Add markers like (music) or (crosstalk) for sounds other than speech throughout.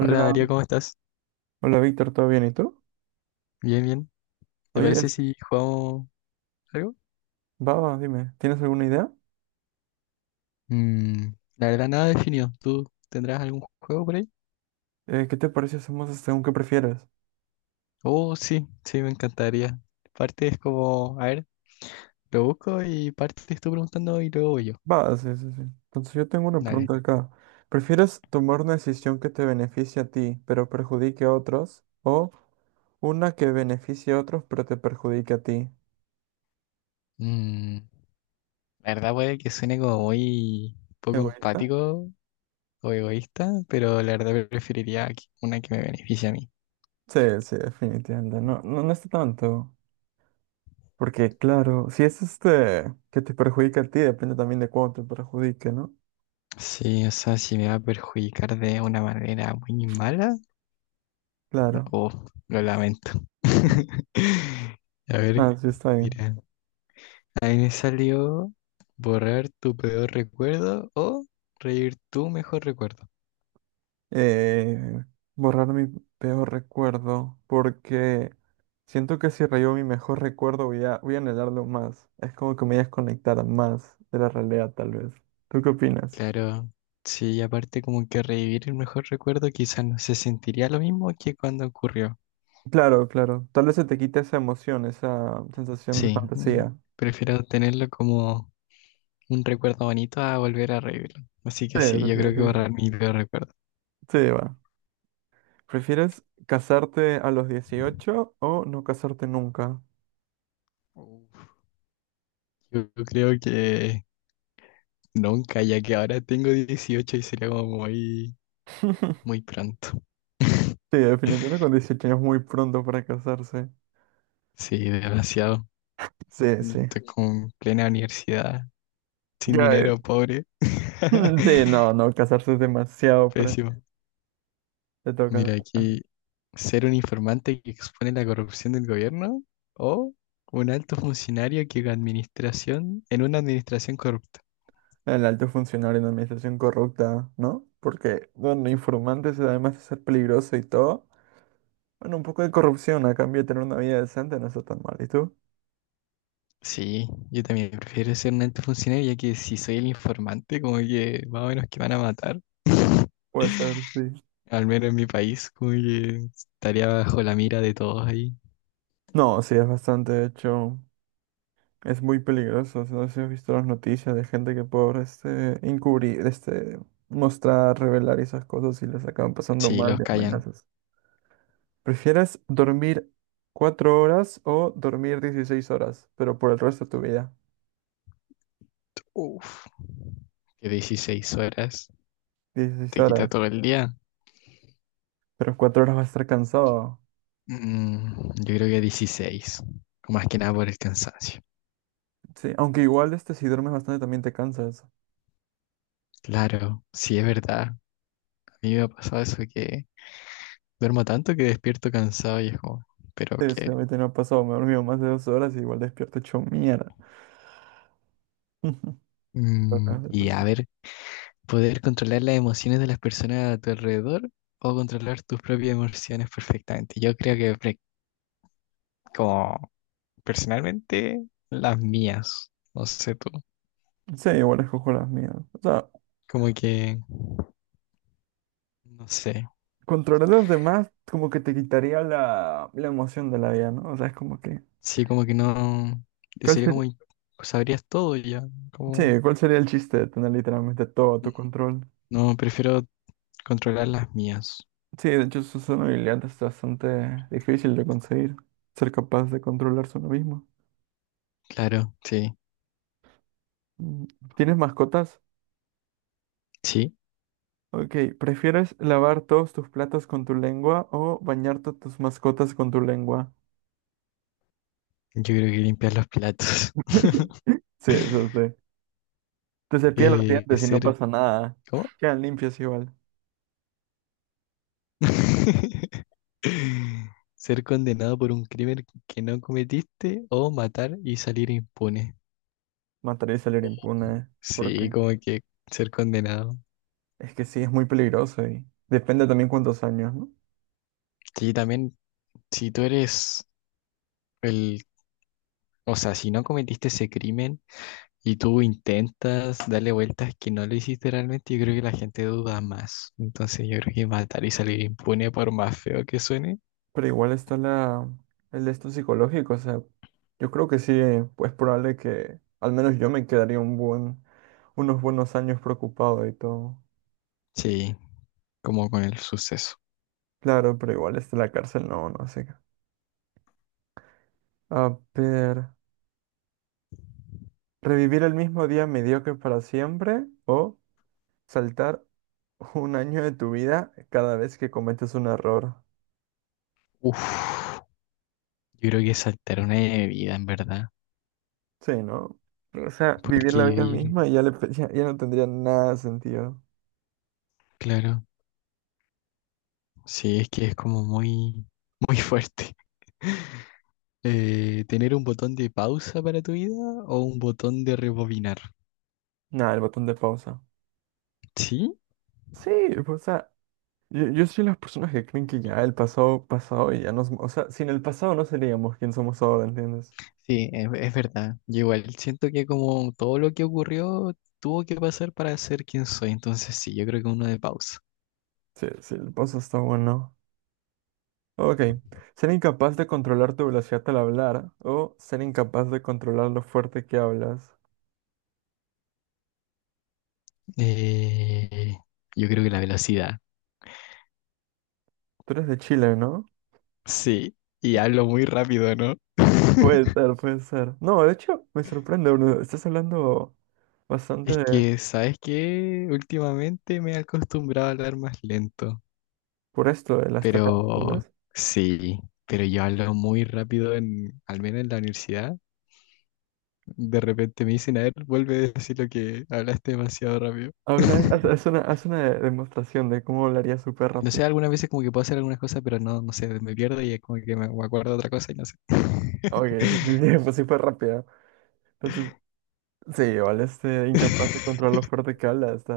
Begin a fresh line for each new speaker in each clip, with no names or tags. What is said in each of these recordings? Hola Darío, ¿cómo estás?
hola Víctor, ¿todo bien? ¿Y tú?
Bien, bien. ¿Te
Oye,
parece
este,
si jugamos algo?
va, va, dime, ¿tienes alguna idea?
Mm, la verdad, nada definido. ¿Tú tendrás algún juego por ahí?
¿Qué te parece si hacemos según qué prefieres?
Oh, sí, sí, me encantaría. Parte es como, a ver, lo busco y parte te estoy preguntando y luego voy yo.
Va, sí, sí, sí. Entonces yo tengo una
Dale.
pregunta acá. ¿Prefieres tomar una decisión que te beneficie a ti, pero perjudique a otros? ¿O una que beneficie a otros, pero te perjudique a ti?
Mm, la verdad puede que suene como muy poco
¿Egoísta?
empático o egoísta, pero la verdad preferiría una que me beneficie a mí.
Sí, sí, definitivamente. No, no, no está tanto. Porque claro, si es este que te perjudica a ti, depende también de cuánto te perjudique, ¿no?
Sí, o sea, si me va a perjudicar de una manera muy mala,
Claro.
oh, lo lamento. (laughs) A ver,
Ah, sí, está bien.
mira. Ahí me salió borrar tu peor recuerdo o revivir tu mejor recuerdo.
eh, borrar mi peor recuerdo, porque siento que si rayo mi mejor recuerdo voy a anhelarlo más. Es como que me voy a desconectar más de la realidad, tal vez. ¿Tú qué opinas?
Claro, sí, y aparte como que revivir el mejor recuerdo quizás no se sentiría lo mismo que cuando ocurrió.
Claro, claro. Tal vez se te quite esa emoción, esa sensación de
Sí,
fantasía.
prefiero tenerlo como un recuerdo bonito a volver a revivirlo. Así
Sí,
que
sí,
sí, yo
sí,
creo que borrar mi peor recuerdo.
sí, va. ¿Prefieres casarte a los 18 o no casarte nunca?
Uf. Yo creo que nunca, ya que ahora tengo 18 y sería como muy muy
(laughs)
pronto.
Sí, definitivamente con 18 años es muy pronto para casarse.
Sí, desgraciado.
Sí, sí.
Estoy con plena universidad, sin
Ya,
dinero, pobre.
(laughs) sí,
(laughs)
no, no, casarse es demasiado para
Pésimo.
te toca
Mira,
te toca.
aquí ser un informante que expone la corrupción del gobierno o un alto funcionario que administración en una administración corrupta.
El alto funcionario en administración corrupta, ¿no? Porque, bueno, informantes además de ser peligroso y todo, bueno, un poco de corrupción a cambio de tener una vida decente no está tan mal. ¿Y tú?
Sí, yo también prefiero ser un alto funcionario ya que si soy el informante, como que más o menos que van a matar. (laughs)
Puede ser, sí.
Al menos en mi país, como que estaría bajo la mira de todos ahí.
No, sí, es bastante, de hecho, es muy peligroso. No sé si has visto las noticias de gente que por este encubrir, este mostrar, revelar esas cosas y les acaban pasando
Sí,
mal
los
de
callan.
amenazas. ¿Prefieres dormir 4 horas o dormir 16 horas, pero por el resto de tu vida?
Uf, que 16 horas
dieciséis
te quita
horas,
todo el día.
pero 4 horas vas a estar cansado.
Yo creo que 16, más que nada por el cansancio.
Sí, aunque igual este si duermes bastante también te cansas.
Claro, sí es verdad. A mí me ha pasado eso que duermo tanto que despierto cansado y es como, ¿pero
Sí, sí, a
qué?
mí también me ha pasado, me he dormido más de 2 horas y igual despierto hecho mierda. (laughs) Te toca, te
Y a
toca.
ver, poder controlar las emociones de las personas a tu alrededor o controlar tus propias emociones perfectamente. Yo creo que como personalmente las mías, no sé tú,
Sí, igual escojo las mías. O sea,
como que, no sé.
controlar a los demás como que te quitaría la emoción de la vida, ¿no? O sea, es como que...
Sí, como que no.
¿Cuál
Sería
sería?
como. Sabrías todo ya.
Sí,
Como.
¿cuál sería el chiste de tener literalmente todo a tu control?
No, prefiero controlar las mías.
Sí, de hecho su zona habilidad es bastante difícil de conseguir, ser capaz de controlarse uno mismo.
Claro, sí.
Mm, ¿tienes mascotas?
Sí,
Ok, ¿prefieres lavar todos tus platos con tu lengua o bañarte tus mascotas con tu lengua?
yo creo que limpiar los platos.
(laughs) Sí,
(laughs)
eso sí. Te cepillas los dientes y no
Ser.
pasa nada.
¿Cómo?
Quedan limpios igual.
(laughs) Ser condenado por un crimen que no cometiste o matar y salir impune.
Matar y salir impune.
Sí,
Porque
como que ser condenado.
es que sí, es muy peligroso y depende también cuántos años, ¿no?
Sí, también, si tú eres el. O sea, si no cometiste ese crimen y tú intentas darle vueltas que no lo hiciste realmente, yo creo que la gente duda más. Entonces yo creo que matar y salir impune, por más feo que suene,
Pero igual está la, el de esto psicológico, o sea, yo creo que sí, pues probable que al menos yo me quedaría un buen, unos buenos años preocupado y todo.
sí, como con el suceso.
Claro, pero igual está la cárcel, no, no sé. A ver, ¿revivir el mismo día mediocre para siempre o saltar un año de tu vida cada vez que cometes un error?
Uf, yo creo que saltar una de vida, en verdad,
Sí, ¿no? O sea, vivir
porque
la vida
vivir,
misma y ya, (laughs) ya, ya no tendría nada de sentido.
claro, sí, es que es como muy, muy fuerte. (laughs) ¿Tener un botón de pausa para tu vida o un botón de rebobinar?
Nada, el botón de pausa.
Sí,
Sí, pues, o sea, yo soy las personas que creen que ya el pasado, pasado y ya nos... O sea, sin el pasado no seríamos quien somos ahora, ¿entiendes?
sí, es verdad. Yo igual siento que como todo lo que ocurrió tuvo que pasar para ser quien soy. Entonces sí, yo creo que uno de pausa.
Sí, sí, el pasado está bueno. Ok. Ser incapaz de controlar tu velocidad al hablar o ser incapaz de controlar lo fuerte que hablas.
Eh, yo creo que la velocidad.
Tú eres de Chile, ¿no?
Sí, y hablo muy rápido, ¿no?
Puede
(laughs)
ser, puede ser. No, de hecho, me sorprende, Bruno. Estás hablando bastante
Es
de-
que, ¿sabes qué? Últimamente me he acostumbrado a hablar más lento,
por esto de las tareas, tal
pero
vez.
sí, pero yo hablo muy rápido en, al menos en la universidad. De repente me dicen, a ver, vuelve a decir lo que hablaste demasiado rápido.
A ver,
(laughs)
haz una demostración de cómo hablaría súper
No sé,
rápido.
algunas veces como que puedo hacer algunas cosas, pero no, no sé, me pierdo y es como que me acuerdo de otra cosa y no sé.
Ok, sí, sí, sí, (laughs) pues súper rápido. Sí, igual este incapaz de controlar lo
(laughs)
fuerte que habla. Está...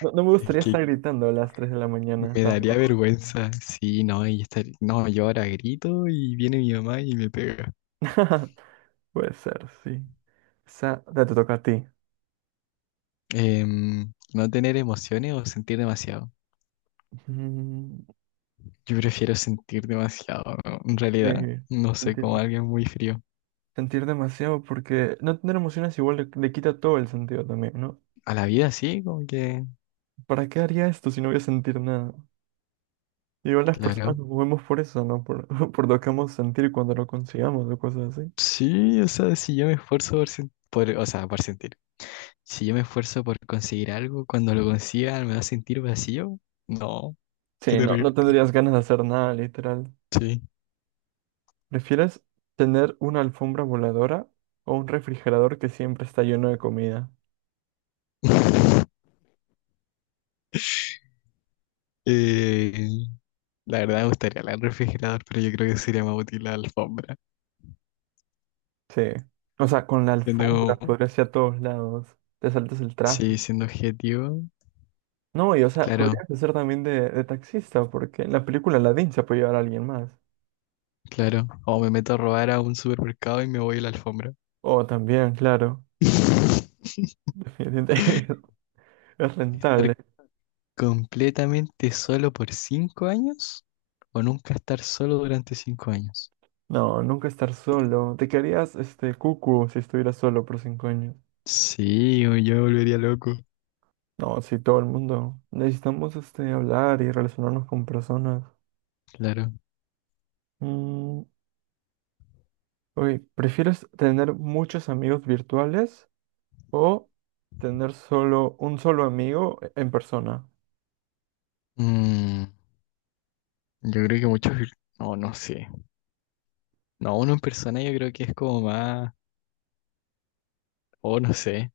No, no me
Es
gustaría estar
que
gritando a las 3 de la mañana
me daría
tampoco.
vergüenza. Sí, no, y estar, no, yo ahora grito y viene mi mamá y me pega.
(laughs) Puede ser, sí. Esa, ya te toca a ti.
No tener emociones o sentir demasiado.
Mm,
Yo prefiero sentir demasiado, ¿no? En
sí,
realidad, no sé,
sentir,
como alguien muy frío.
sentir demasiado porque no tener emociones igual le quita todo el sentido también, ¿no?
A la vida sí, como que,
¿Para qué haría esto si no voy a sentir nada? Igual las personas
claro.
nos movemos por eso, ¿no? Por, (laughs) por lo que vamos a sentir cuando lo consigamos o cosas así.
Sí, o sea, si yo me esfuerzo o sea, por sentir. Si yo me esfuerzo por conseguir algo, cuando lo consiga me va a sentir vacío. No, qué
Sí, no,
terrible.
no tendrías ganas de hacer nada, literal.
Sí.
¿Prefieres tener una alfombra voladora o un refrigerador que siempre está lleno de comida?
(laughs) Eh, la verdad me gustaría el refrigerador, pero yo creo que sería más útil la alfombra.
Sí. O sea, con la alfombra
Siendo como,
podrías ir a todos lados. Te saltas el
sí,
tráfico.
siendo objetivo,
No, y o sea,
claro,
podrías hacer también de taxista, porque en la película Aladdin se puede llevar a alguien más.
claro. O me meto a robar a un supermercado y me voy a la alfombra.
O también, claro.
(laughs)
Definitivamente (laughs) es
¿Estar
rentable.
completamente solo por 5 años? ¿O nunca estar solo durante 5 años?
No, nunca estar solo. Te quedarías este cucu si estuvieras solo por 5 años.
Sí, o yo me volvería loco.
No, sí, todo el mundo. Necesitamos este hablar y relacionarnos con personas.
Claro.
Mm, oye, ¿prefieres tener muchos amigos virtuales o tener solo un solo amigo en persona?
Mm, yo creo que no, no sé. No, uno en persona yo creo que es como más, o no sé.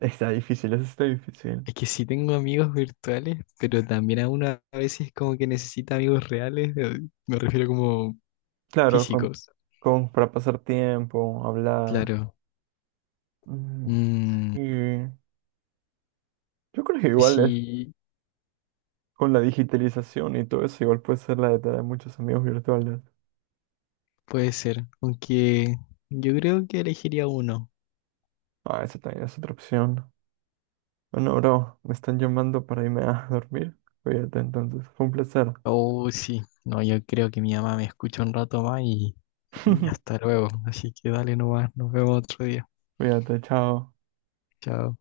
Está difícil, eso está difícil.
Es que sí tengo amigos virtuales, pero también a uno a veces como que necesita amigos reales, me refiero como
Claro,
físicos.
para pasar tiempo, hablar.
Claro.
Mm,
Mm,
y yo creo que
que
igual es
sí,
con la digitalización y todo eso, igual puede ser la de tener muchos amigos virtuales.
puede ser. Aunque yo creo que elegiría uno.
Ah, esa también es otra opción. Bueno, bro, me están llamando para irme a dormir. Cuídate entonces, fue un placer.
Oh, sí. No, yo creo que mi mamá me escucha un rato más y hasta
(laughs)
luego. Así que dale nomás, nos vemos otro día.
Cuídate, chao.
Chao.